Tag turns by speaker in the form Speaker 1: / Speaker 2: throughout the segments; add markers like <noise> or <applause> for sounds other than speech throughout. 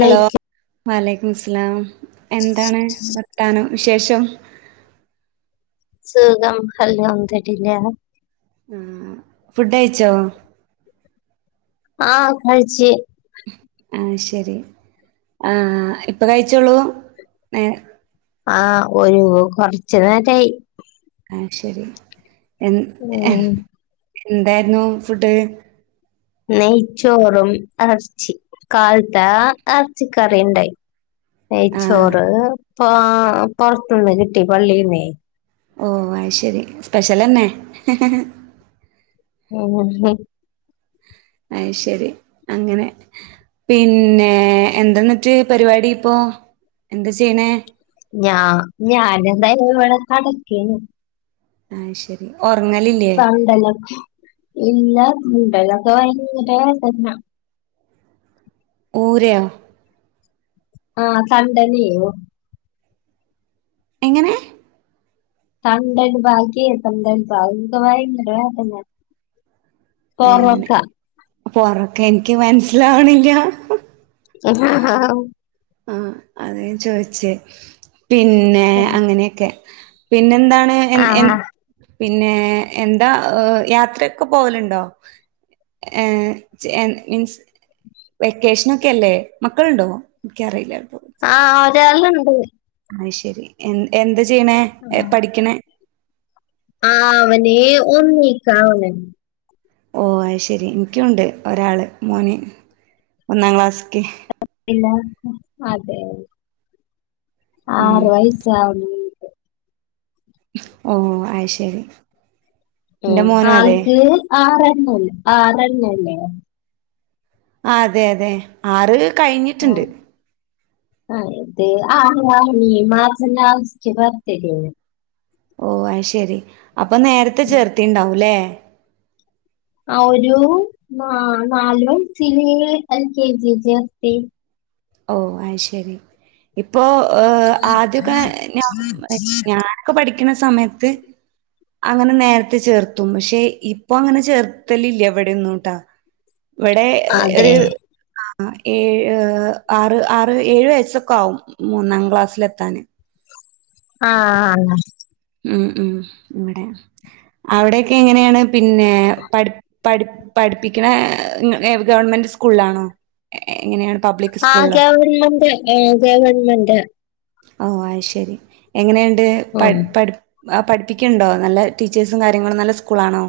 Speaker 1: Hello വലയ്ക്കും മുസ്സ്ലാം എന്താണ് വർത്താനം വിശേഷം
Speaker 2: സുഖം അൽഹംദുലില്ലാഹ്
Speaker 1: ഉം ഫുഡയ്ച്ചോ
Speaker 2: ആഹ് കഴിച്
Speaker 1: ആഹ് ശരി ആഹ് ഇപ്പ കഴിച്ചോളൂ
Speaker 2: ആഹ് ഒരു കൊറച്ച നേരായി
Speaker 1: ആഹ് ശരി എ
Speaker 2: ഉം
Speaker 1: എന്തായിരുന്നു ഫുഡ്
Speaker 2: നെയ്ച്ചോറും അരച്ചി കാലത്ത അരച്ചി കറിണ്ടായി
Speaker 1: ആഹ്
Speaker 2: നെയച്ചോറ് ആ പുറത്തന്ന് കിട്ടി പള്ളിന്നേ
Speaker 1: ഓ അയ്ശരി സ്പെഷ്യലന്നെ
Speaker 2: <unintelligible>
Speaker 1: അയ്ശരി അങ്ങനെ പിന്നെ എന്താെന്നിട്ട് പരിപാടി ഇപ്പോ എന്താ ചെയ്യണേ
Speaker 2: ഞാ ഞാന എന്തായാലും ഇവിടെ കടക്കന്ന്
Speaker 1: ആഹ് ശരി ഉറങ്ങലി
Speaker 2: പണ്ടലൊക്കെ ഇല്ല പണ്ടലൊക്കെ ഭയങ്കരന്ന
Speaker 1: ഊരയ
Speaker 2: ആഹ് സണ്ടനീ
Speaker 1: എങ്ങനെ
Speaker 2: തണ്ടല ഭാാക്കിത്തണ്ടൽ ബാക്കിയൊക്കെ ഭയങ്കര വേദന
Speaker 1: വേദന
Speaker 2: പൊറൊക്ക
Speaker 1: പ്പൊറൊക്കെ എനിക്ക് മനസ്സിലാവണല്ല്യാ
Speaker 2: ആഹ് ആഹ്
Speaker 1: ആഹ് അതാ ഞാൻ ചോയിച്ചേ പിന്നെ അങ്ങനെക്കെ പിന്നെന്താണ് എൻ എൻ
Speaker 2: ആഹ്
Speaker 1: പിന്നെ എന്താ യാത്രൊക്കെ പോവലുണ്ടോ ഏഹ് എൻ മീൻസ് വെക്കേഷനൊക്കെല്ലേ മക്കളുണ്ടോ ഇക്കിറിയില്ല പ്പം
Speaker 2: ആഹ് ഒരാള് ണ്ട്
Speaker 1: അയ്ശരി എ എന്ത ചെയ്യണെ പഠിക്കണേ
Speaker 2: ആഹ് അവന് ഒന്നീ ക്കാവന്
Speaker 1: ഓഹ് അയ്ശരി ഇൻക്കിയുണ്ട് ഒരാൾ മോന് ഒന്നാം ക്ലാസ്സ്ക്ക്
Speaker 2: ഇല്ലാ അതെ
Speaker 1: ഉം
Speaker 2: ആറ് വയസ്സ് ആവുന്ന്.
Speaker 1: ഓഹ് അഹ് ശരി എന്റെ
Speaker 2: ആഹ്
Speaker 1: മോനും അതെ
Speaker 2: ആൾക്ക് ആറന്നു ല്ലേ ആറന്നു ല്ലേ
Speaker 1: ആഹ് അതെ അതെ ആറ് കഴിഞ്ഞിട്ട് ണ്ട്.
Speaker 2: ആഹ് ആഹ് ഇത് ആറ് മാർച്ച് ലാസ്റ്റ് ബർത്ഡേയ്
Speaker 1: ഓഹ് ആയ്ശരി അപ്പം നേരത്തെ ചേർത്തിണ്ടാവു ല്ലേ.
Speaker 2: ആഹ് ഒരു നാല് വയസ്സില് എൽ കെ ജി ചേർത്തി.
Speaker 1: ഓഹ് അയ്ശരി ഇപ്പോ ആദ്യക്കെ ഞ ഞാന് ഞ ക്ക പഠിക്ക്ണ സമയത്ത്. അങ്ങനെ നേരത്തെ ചേർത്തും. പക്ഷെ ഇപ്പൊ അങ്ങനെ ചേർത്തലില്ല്യ ഇവിടെന്നും ട്ടാ ഇവിടെ
Speaker 2: അതെ
Speaker 1: ഒരു ആഹ് ഏഴ് ആറ് ആറ് ഏഴ് വയസ്സോക്കെ ആവും മൂന്നാം ക്ലാസ്സിലെത്താന്.
Speaker 2: ആഹ് ആഹ് ന്ന്
Speaker 1: മം മം ഇവിടെ അവിടെയക്കെ എങ്ങനെയാണ്. പിന്നെ പഠി പഠി പഠിപ്പിക്കണെ ഗവൺമെന്റ് സ്കൂളാണോ എങ്ങനെയാണ് പബ്ലിക്.
Speaker 2: ആഹ് ഗവൺമെന്റ് ആഹ് ഗവൺമെന്റ്
Speaker 1: ഓഹ് അയ്ശരി എങ്ങനെണ്ട്
Speaker 2: ആഹ്
Speaker 1: പഠി പഠി പഠിപ്പിക്കിൻ ണ്ടോ നല്ല ടീച്ചേഴ്സും കാര്യങ്ങളും നല്ല സ്കൂളാണോ?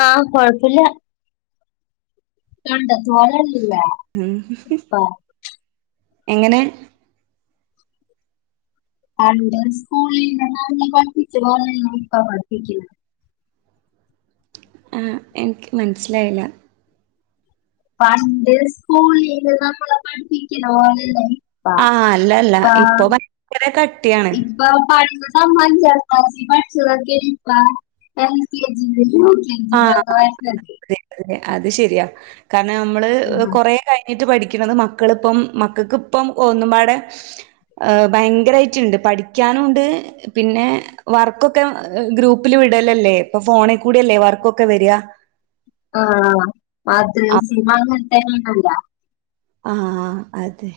Speaker 2: ആഹ് കൊഴപ്പല്ല്യാ ഉണ്ട
Speaker 1: ഉം
Speaker 2: <unintelligible>
Speaker 1: എങ്ങനെ
Speaker 2: പണ്ട് സ്കൂളിൽ ഞാന് പഠിപിച്ച പോലല്ല ഇപ്പ പഠിപ്പിക്ണ്.
Speaker 1: ആഹ് എനിക്ക് മനസ്സിലായില.
Speaker 2: പണ്ട് സ്കൂളില് നമ്മളെ പഠിപ്പിക്ക്ണ പോലെല്ല. ഇ
Speaker 1: ആഹ് അല്ലല്ല ഇപ്പൊ ഭയങ്കര കട്ടിയണ്.
Speaker 2: ഇപ്പൊ അഞ്ചാം ക്ലാസ് പഠിച്ചതൊക്കെയാണ് ഇപ്പോൾ എൽകെജിയില്.
Speaker 1: ആഹ് അതെ അത് ശരിയാ. കാരണം നമ്മള്
Speaker 2: വരുന്നത്
Speaker 1: കൊറേ കഴി പഠിക്കിന്നത് മക്കള്പ്പം മക്കക്ക് പ്പം ഒന്നുംപാടെ ഭയങ്കരായിട്ടുണ്ട്. പഠിക്കാനുണ്ട്. പിന്നെ വർക്കൊക്കെ ഗ്രൂപ്പിൽ വിടലല്ലേ ഇപ്പൊ ഫോണ് കൂടല്ലേ വർക്ക്. വർക്കൊക്കെ വര ആ
Speaker 2: ആഹ്
Speaker 1: അപ്
Speaker 2: മദ്രസിം അങ്ങനെതന്നെ ആണല്ലോ?
Speaker 1: ആഹ് അതെ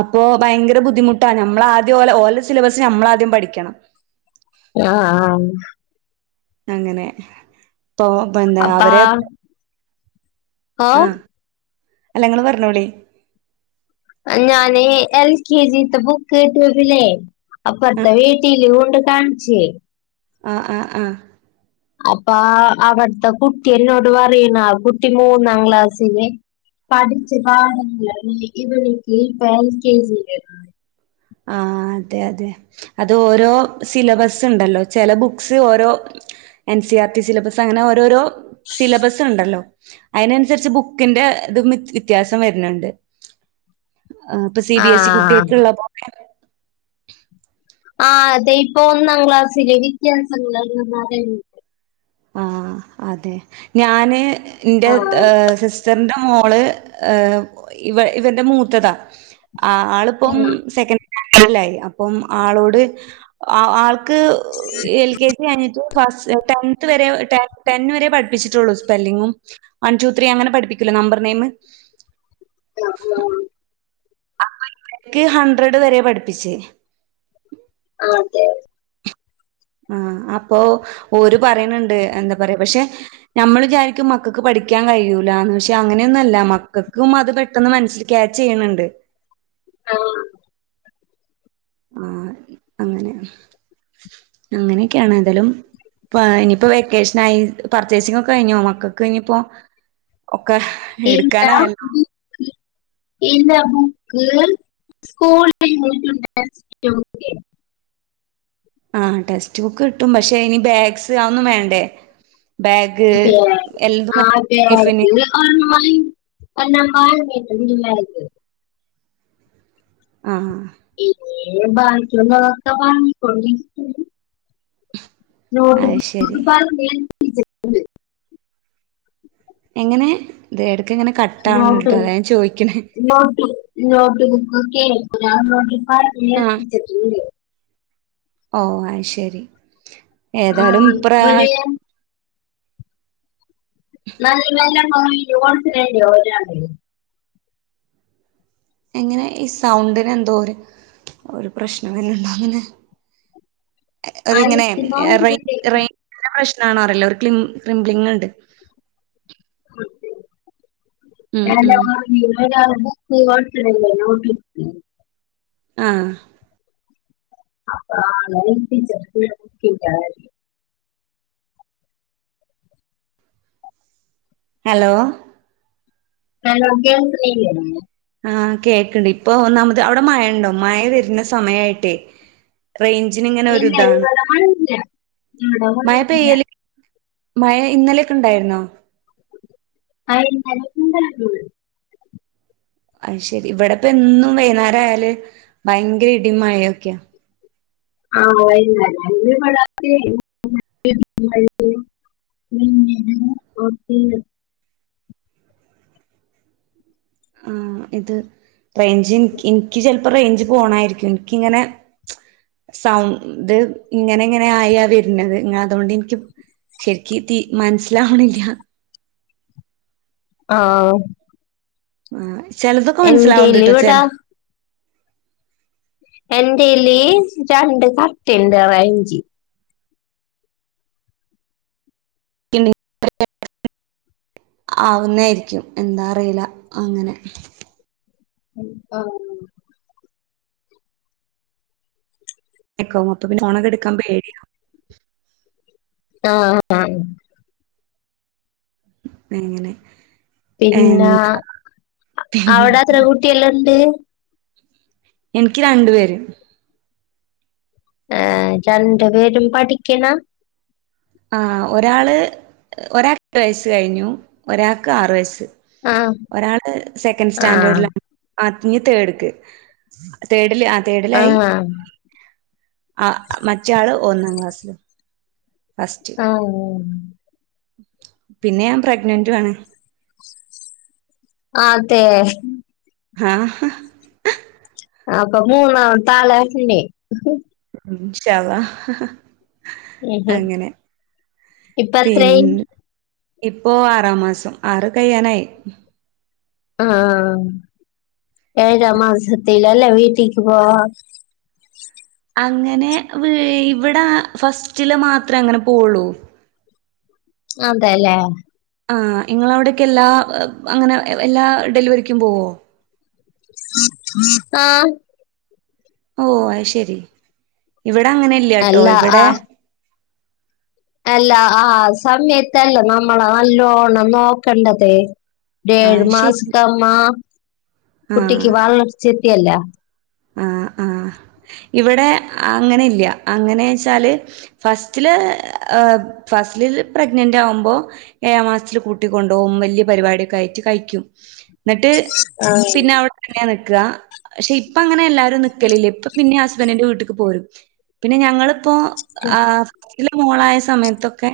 Speaker 1: അപ്പൊ ഭയങ്കര ബുദ്ധിമുട്ടാ ഞമ്മൾ ആദ്യം ഓലെ ഓലെ സിലബസ് നമ്മള് ആദ്യം പഠിക്കണം.
Speaker 2: ആഹ് ആഹ്
Speaker 1: അങ്ങനെ പ്പോ എന്താ
Speaker 2: അപ്പാ
Speaker 1: അവരെ
Speaker 2: ഓ
Speaker 1: ആഹ് അല്ല ഇങ്ങള് പറഞ്ഞോളി.
Speaker 2: ഞാന് എൽ കെ ജിത്തെ ബുക്ക് കിട്ടിയപ്പ്ളെ.
Speaker 1: ആഹ്
Speaker 2: അപ്പർത്തെ വീട്ടീല് കോണ്ട് കാണിച്ച്.
Speaker 1: ആഹ് ആഹ് ആഹ്
Speaker 2: അപ്പ അവിടത്തെ കുട്ടി എന്നോട് പറയണ്. ആ കുട്ടി മൂന്നാം ക്ലാസില്. പഠിച്ചു പാട ഇവ നിക്ക് ഇപ്പം എൽ കെ ജിയില്
Speaker 1: ആഹ് അതെ അതെ അത് ഓരോ സിലബസ് ഉണ്ടല്ലോ ചെില ബുക്സ് ഓരോ N C R T syllabus അങ്ങനെ ഓരോരോ സിലബസ് ഉണ്ടല്ലോ? അതിനനുസരിച്ച് ബുക്കിന്റെ ഇതും വിത്യാസം വരുന്നുണ്ട് ആഹ് ഇപ്പൊ സി
Speaker 2: ആ
Speaker 1: ബി എസ് ഇ കുട്ടിയക്കുള്ള
Speaker 2: ആഹ് അതെ ഇപ്പൊ ഒന്നാം ക്ലാസ്സില് വിത്യാസങ്ങളല്ല <unintelligible>
Speaker 1: ആഹ് അതെ ഞാന് എൻ്റെ
Speaker 2: ആ
Speaker 1: സി സ്റ്ററിന്റെ മോള് ഇവ ഇവരുടെ മൂത്തതാ ആഹ് ആളിപ്പം
Speaker 2: എന്നാ
Speaker 1: സെക്കൻഡ് സ്റ്റാൻഡേർഡിലായി അപ്പം ആളോട് ആൾ ക്ക് എൽ കെ ജി കഴിഞ്ഞിട്ട് <unintelligible> ടെൻ വരെയെ പഠപ്പിച്ചിട്ടുള്ളൂ സ്പെല്ലിങ്ങും വൺ ടു ത്രീ അങ്ങനെ പഠിപ്പിക്കൂല്ലേ നമ്പർ നെയിമ്
Speaker 2: ആഹ് ആഹ്
Speaker 1: ക്ക് ഹൺഡ്രഡ് വരെ പഠിപ്പിച്ച്
Speaker 2: ആഹ് അതെ
Speaker 1: ആഹ് അപ്പൊ ഓര് പറയണണ്ട് എന്താ പറയാ പക്ഷെ നമ്മള് വിചാരിക്കും മക്കൾക്ക് പഠിക്കാൻ കഴിയൂലാന്ന് പക്ഷെ അങ്ങനെയൊന്നുമല്ല മക്കൾക്കും അത് പെ പെട്ടന്ന് മനസ്സിൽ ക്യാച്ച് ചെയ്യണുണ്ട്
Speaker 2: ആഹ്
Speaker 1: ആഹ് അങ്ങനെ അങ്ങനെയൊക്കെയാണ് ഏതായാലും ഇപ്പോ ഇനിയിപ്പോ വെക്കേഷനായി പർച്ചേസിംഗ് ഒക്കെ കഴിഞ്ഞോ മക്കക്ക് ഇനി ഇപ്പോ ഒക്കെ
Speaker 2: ഇല്ല
Speaker 1: എടുക്കാനായല്ലോ
Speaker 2: ബുക്ക് ഇല്ല ബുക്ക് സ്കൂള് <unintelligible>
Speaker 1: ആഹ് ടെക്സ്റ്റ് ബുക്ക് കിട്ടും പക്ഷെ ഇനി ബാഗ്സ് അതൊന്നും വേണ്ടേ ബാഗ്
Speaker 2: അതെ
Speaker 1: എല്ലതും ടിഫിന്
Speaker 2: ആഹ് അതെ ആഹ് <unintelligible>
Speaker 1: ആഹ്
Speaker 2: <unintelligible>
Speaker 1: അത്
Speaker 2: നോട്ട്ബുക്ക്
Speaker 1: ശരി
Speaker 2: <unintelligible> പറഞ്ഞു
Speaker 1: എങ്ങനെ ഇത് എടക്ക് ഇങ്ങനെ കട്ട് ആവണൊണ്ട്
Speaker 2: നോട്ട്
Speaker 1: കേട്ടോ അതാ ഞാൻ ചോദിക്കണെ
Speaker 2: നോട്ട് നോട്ട് ബുക്കൊക്കെയെ ഞാൻ നോക്കിയപ്പോ <unintelligible>
Speaker 1: ഓഹ് അത് ശരി
Speaker 2: ആ
Speaker 1: ഏതായാലും ഈ പ്രാ
Speaker 2: ഒരു <unintelligible>
Speaker 1: എങ്ങനെ ഈ സൗണ്ടിന് എന്തോ ഒര് ഒരു പ്രശ്നം വരുന്നുണ്ടോ അങ്ങനെ അത് ഇങ്ങനെ
Speaker 2: ആയിരത്തിപ്പോ
Speaker 1: റേ
Speaker 2: വില
Speaker 1: റേഞ്ചിൻ്റെ പ്രശ്നമാണ് അറിയില്ല ഒരു ക്ലം ക്രിംബ്ലി ഉണ്ട് ഉം ഉം
Speaker 2: എന്താണ് എന്നും രാവിലെ ബുക്ക് കൊടുത്ത് വിടൂലെ നോട്ട്ബുക്ക്
Speaker 1: ആഹ്
Speaker 2: അപ്പം <unintelligible>
Speaker 1: ഹലോ
Speaker 2: ഹലോ കേൾക്കിണില്ലേ
Speaker 1: ആഹ് കേൾക്കണ്ട് ഇപ്പൊ ഒന്നാമത് അവിടെ മഴയുണ്ടോ മഴ വരുന്ന സമയായിട്ടേ റേഞ്ചിന് ഇങ്ങനെ ഒരു
Speaker 2: ഇല്ല
Speaker 1: ഇതാണ്
Speaker 2: ഇവിടെ മഴയില്ല ഇവിടെ
Speaker 1: മഴ
Speaker 2: മഴയില്ല
Speaker 1: പെയ്യല് മഴ ഇന്നലെയൊക്ക ഉണ്ടായിരുന്നോ
Speaker 2: ആഹ് ഇന്നലെയൊക്കെ ഇണ്ടായിരുന്നു
Speaker 1: അത് ശെരി ഇവിടിപ്പൊ എന്നും വൈകുന്നേരായല് ഭയങ്കര ഇടിയും മഴയൊക്കെയ
Speaker 2: ആഹ് വൈകുന്നേരം <unintelligible> ഉം പിന്നെ <unintelligible>
Speaker 1: ആഹ് ഇത്, റെയ്ഞ്ച്ൻ ഇൻക്ക് ചെൽപ്പൊ റെയ്ഞ്ച് പോണായിര്ക്കും ഇൻ ങ്ങനെ സൗണ്ട് ഇങ്ങനെ ഇങ്ങനെ ആയാ വര്നത്. ഇഞ്ഞതോണ്ട്ൻക്ക് ഇക്ക് തീ മനസ്സിലാവാണില്ല.
Speaker 2: ആഹ്
Speaker 1: ആഹ്. ചെലതൊക്കെ
Speaker 2: എന്റേല്
Speaker 1: മനസ്സിലാവണ്ട്ട്ടൊ, ചെൽ
Speaker 2: ഇവിടെ എന്റേല് രണ്ട് കട്ടണ്ട് <unintelligible>
Speaker 1: ആവുന്നായിരിയ്ക്കും. എന്താ അറീല, അങ്ങനെ.
Speaker 2: ഉം. ആഹ്
Speaker 1: ഫോണോ, അപ്പപിന്നെ ഫോണൊക്കെടുക്കാൻ പേടിയാ.
Speaker 2: ആഹ് ആഹ്
Speaker 1: എങ്ങനെ?
Speaker 2: പിന്നാ, അവടെത്ര കുട്ട്യള്ണ്ട്?
Speaker 1: ഇൻക്ക് രണ്ടു പേര്.
Speaker 2: ഏഹ് രണ്ട് പേരും പഠിക്ക്ണ?
Speaker 1: ആഹ് ഒരാള് ഒരാ <unintelligible> ട്ട് വയസ്സ് കഴിഞ്ഞു. ഒരാൾക്ക് ആറു വയസ്സ്.
Speaker 2: ആ
Speaker 1: ഒരാള് സെക്കൻഡ്
Speaker 2: ആ
Speaker 1: സ്റ്റാൻഡേർഡ്ലാ. ആഹ് ഞ് തേഡ്ക്ക്. തേഡ്ല് ആഹ്
Speaker 2: ആ
Speaker 1: തേഡിലായി. ആഹ് മറ്റേ ആള് ഒന്നാം ക്ലാസ്സില്.
Speaker 2: ആഹ്.
Speaker 1: പിന്നെ ഞാൻ പ്രെഗ്നന്റു ആണ്.
Speaker 2: അതേ?
Speaker 1: ആഹ്.
Speaker 2: അപ്പൊ മൂന്നാമത്താളാ <unintelligible>
Speaker 1: ഇൻഷാഅള്ളാ. അങ്ങനെ.
Speaker 2: ഇപ്പൊ എത്രയായി
Speaker 1: പിന്ന ഇപ്പോ ആറാം മാസം. ആറ് കയ്യാനായി.
Speaker 2: അ ആഹ്. ഏഴാം മാസത്തിലല്ലേ വീട്ടീക്ക് പോവാ?
Speaker 1: അങ്ങനെ വ് ഇവിടാ ഫസ്റ്റില് മാത്രേ അങ്ങനെ പോവുള്ളൂ.
Speaker 2: അതേല്ലേ.
Speaker 1: ആഹ് ഇങ്ങളവ്ടെക്കെ എല്ലാ അങ്ങനെ എല്ലാ ഡെലിവറിക്കും പോവോ?
Speaker 2: ആഹ്
Speaker 1: ഓഹ് അയ്ശെരി. ഇവിടങ്ങനില്ല്യാട്ടോ,
Speaker 2: അല്ല ആ
Speaker 1: ഇവടേ
Speaker 2: അല്ല, ആ സമയത്തല്ലെ നമ്മളെ നല്ലോണം നോക്കണ്ടത്. ഏഴ്
Speaker 1: ആഹ് ശരി
Speaker 2: മാസക്കാവ്മ്മാ കുട്ടിക്ക് വളർച്ചെത്തിയല്ല.
Speaker 1: ആഹ് ആഹ്. ഇവിടെ അങ്ങനെ ഇല്ല്യ. അങ്ങനേച്ചാല് ഫസ്റ്റ്ല് ഏ ഫസ്റ്റിൽ പ്രഗ്നന്റാവുമ്പൊ ഏയാം മാസത്തില് കൂട്ടിക്കൊണ്ടോവും, വല്യ പരിപാടിയൊക്കെ ആയിട്ട് കഴിക്കും. ഇന്ന്ട്ട് പിന്നവ്ടെത്തന്നാ നിക്കാ, പക്ഷെ ഇ ഇപ്പങ്ങനെ എല്ലാരും നിക്കലില്ല. ഇപ്പ പിന്നിം ഹസ്ബന്റിന്റെ വീട്ട്ക്ക് പോരും. പിന്നെ ഞങ്ങള്പ്പോ ആ ഫസ്റ്റ്ല് മോളായ സമയത്തൊക്കെ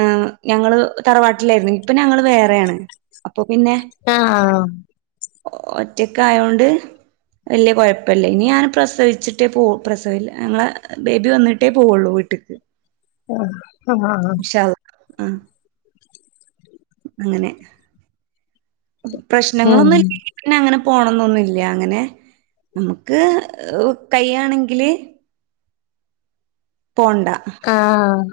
Speaker 1: ആഹ് ഞങ്ങള് തറവാട്ടിലേര്ന്ന്. ഇപ്പൊ ഞങ്ങള് വേറേണ്. അപ്പൊ പിന്നെ,
Speaker 2: ആ
Speaker 1: ഒറ്റക്കായോണ്ട് വല്ല്യ കൊഴപ്പല്ല. ഇനി ഞാൻ പ്രസവിച്ചിട്ടേ പോവു, പ്രസവില്ല ഞങ്ങളെ ബേബി വന്നീട്ടേ പോവൊള്ളു വീട്ട്ക്ക്.
Speaker 2: ആഹ് അ ആഹ്
Speaker 1: ഇൻഷാ അള്ളാ ആഹ് അങ്ങനെ
Speaker 2: ഉം
Speaker 1: പ്രശ്നങ്ങളൊന്നും ഇല്ലെങ്കി - പിന്നെ അങ്ങനെ പോണംന്നൊന്നുല്ല അങ്ങനെ നമുക്ക് കൈയ്യാണെങ്കില്- പോണ്ട
Speaker 2: ആഹ്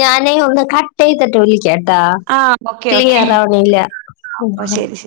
Speaker 2: ഞാനേ ഒന്ന് കട്ട് ചെയ്തിട്ട് വിളിക്കാട്ടോ?
Speaker 1: ആഹ് ഓക്കെ ഓക്കെ
Speaker 2: ക്ലിയർ ആവണില്ല.
Speaker 1: ഓഹ് ശരി ശരി